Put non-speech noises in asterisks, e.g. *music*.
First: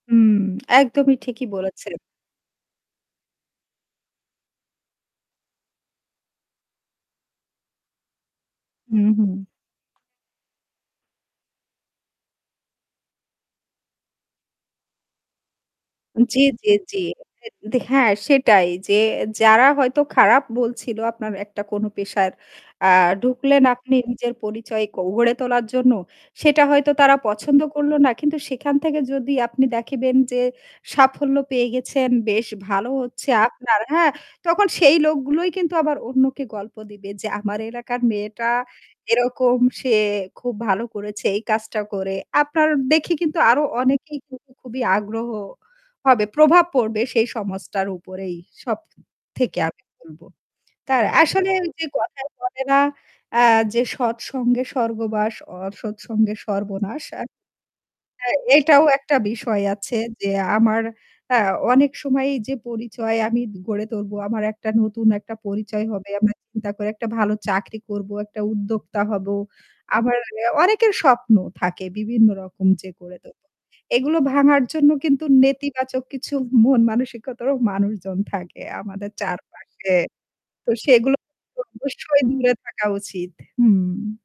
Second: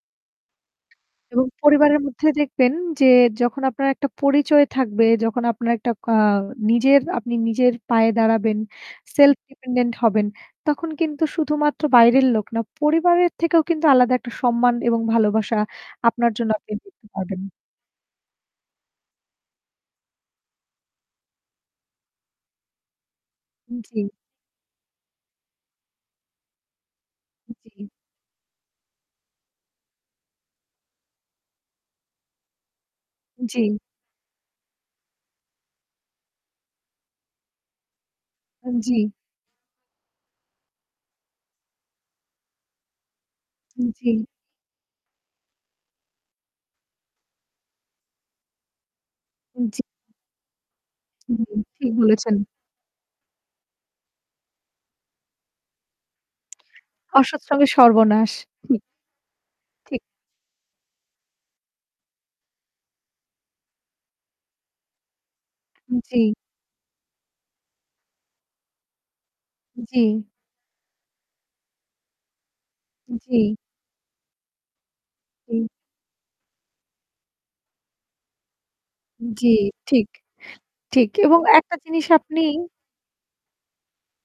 উম একদমই ঠিকই এবং বলেছেন। পরিবারের মধ্যে দেখবেন যে যখন আপনার একটা পরিচয় থাকবে, যখন আপনার একটা কা নিজের আপনি নিজের পায়ে দাঁড়াবেন, হুম, হুম। self dependent হবেন, তখন কিন্তু শুধুমাত্র বাইরের লোক না, পরিবারের থেকেও কিন্তু আলাদা একটা সম্মান এবং ভালোবাসা উ আপনার জ্বী, জন্য জ্বী, আপনি জ্বী। দেখতে পারবেন। অ্যা দে হ্যাঁ সেটাই যে যারা হয়তো খারাপ বলছিল আপনার একটা কোন পেশার আ ঢুকলেন আপনি উম-জী। নিজের পরিচয় ক গড়ে তোলার জন্য, সেটা হয়তো তারা পছন্দ জ্বী। করলো না। কিন্তু সেখান থেকে যদি আপনি দেখেবেন যে সাফল্য পেয়ে গেছেন, বেশ ভালো হচ্ছে জ্বী। আপনার, হ্যাঁ? তখন সেই লোকগুলোই কিন্তু আবার অন্যকে গল্প দিবে যে, "আমার এলাকার মেয়েটা উম-জ্বী। এরকম সে খুব ভালো করেছে এই কাজটা করে।" আপনার দেখে কিন্তু আরও অনেকেই উম-জী। কিন্তু খুবই আগ্রহ হবে। প্রভাব পড়বে সেই সমাজটার উপরেই সব থেকে আমি উম-জী। বলবো। তার আসলে হুম। ওই যে ঠিক কথায় বলেছেন। বলে না? আ যে, "সৎসঙ্গে স্বর্গবাস, অসৎ সঙ্গে সর্বনাশ।" আ অসৎ সঙ্গে সর্বনাশ। হ্যাঁ হুম। এটাও একটা বিষয় আছে ঠিক। যে, আমার আ অনেক সময় যে পরিচয় আমি গড়ে ধরবো। আমার একটা নতুন একটা পরিচয় হবে। উম-জ্বী। আমরা চিন্তা করে একটা ভালো চাকরি করবো, একটা উদ্যোক্তা হব। আবার জ্বী। এ অনেকের স্বপ্ন থাকে বিভিন্ন রকম যে, গড়ে জ্বী। *unintelligible* এগুলো ভাঙার জন্য কিন্তু হুম। নেতিবাচক কিছু মন মানসিকতারও মানুষজন থাকে আমাদের উম জ্বী। চারপাশে। ঠিক, তো ঠিক। সেগুলো এবং একটা জিনিস অবশ্যই আপনি দূরে থাকা উচিত। হুম।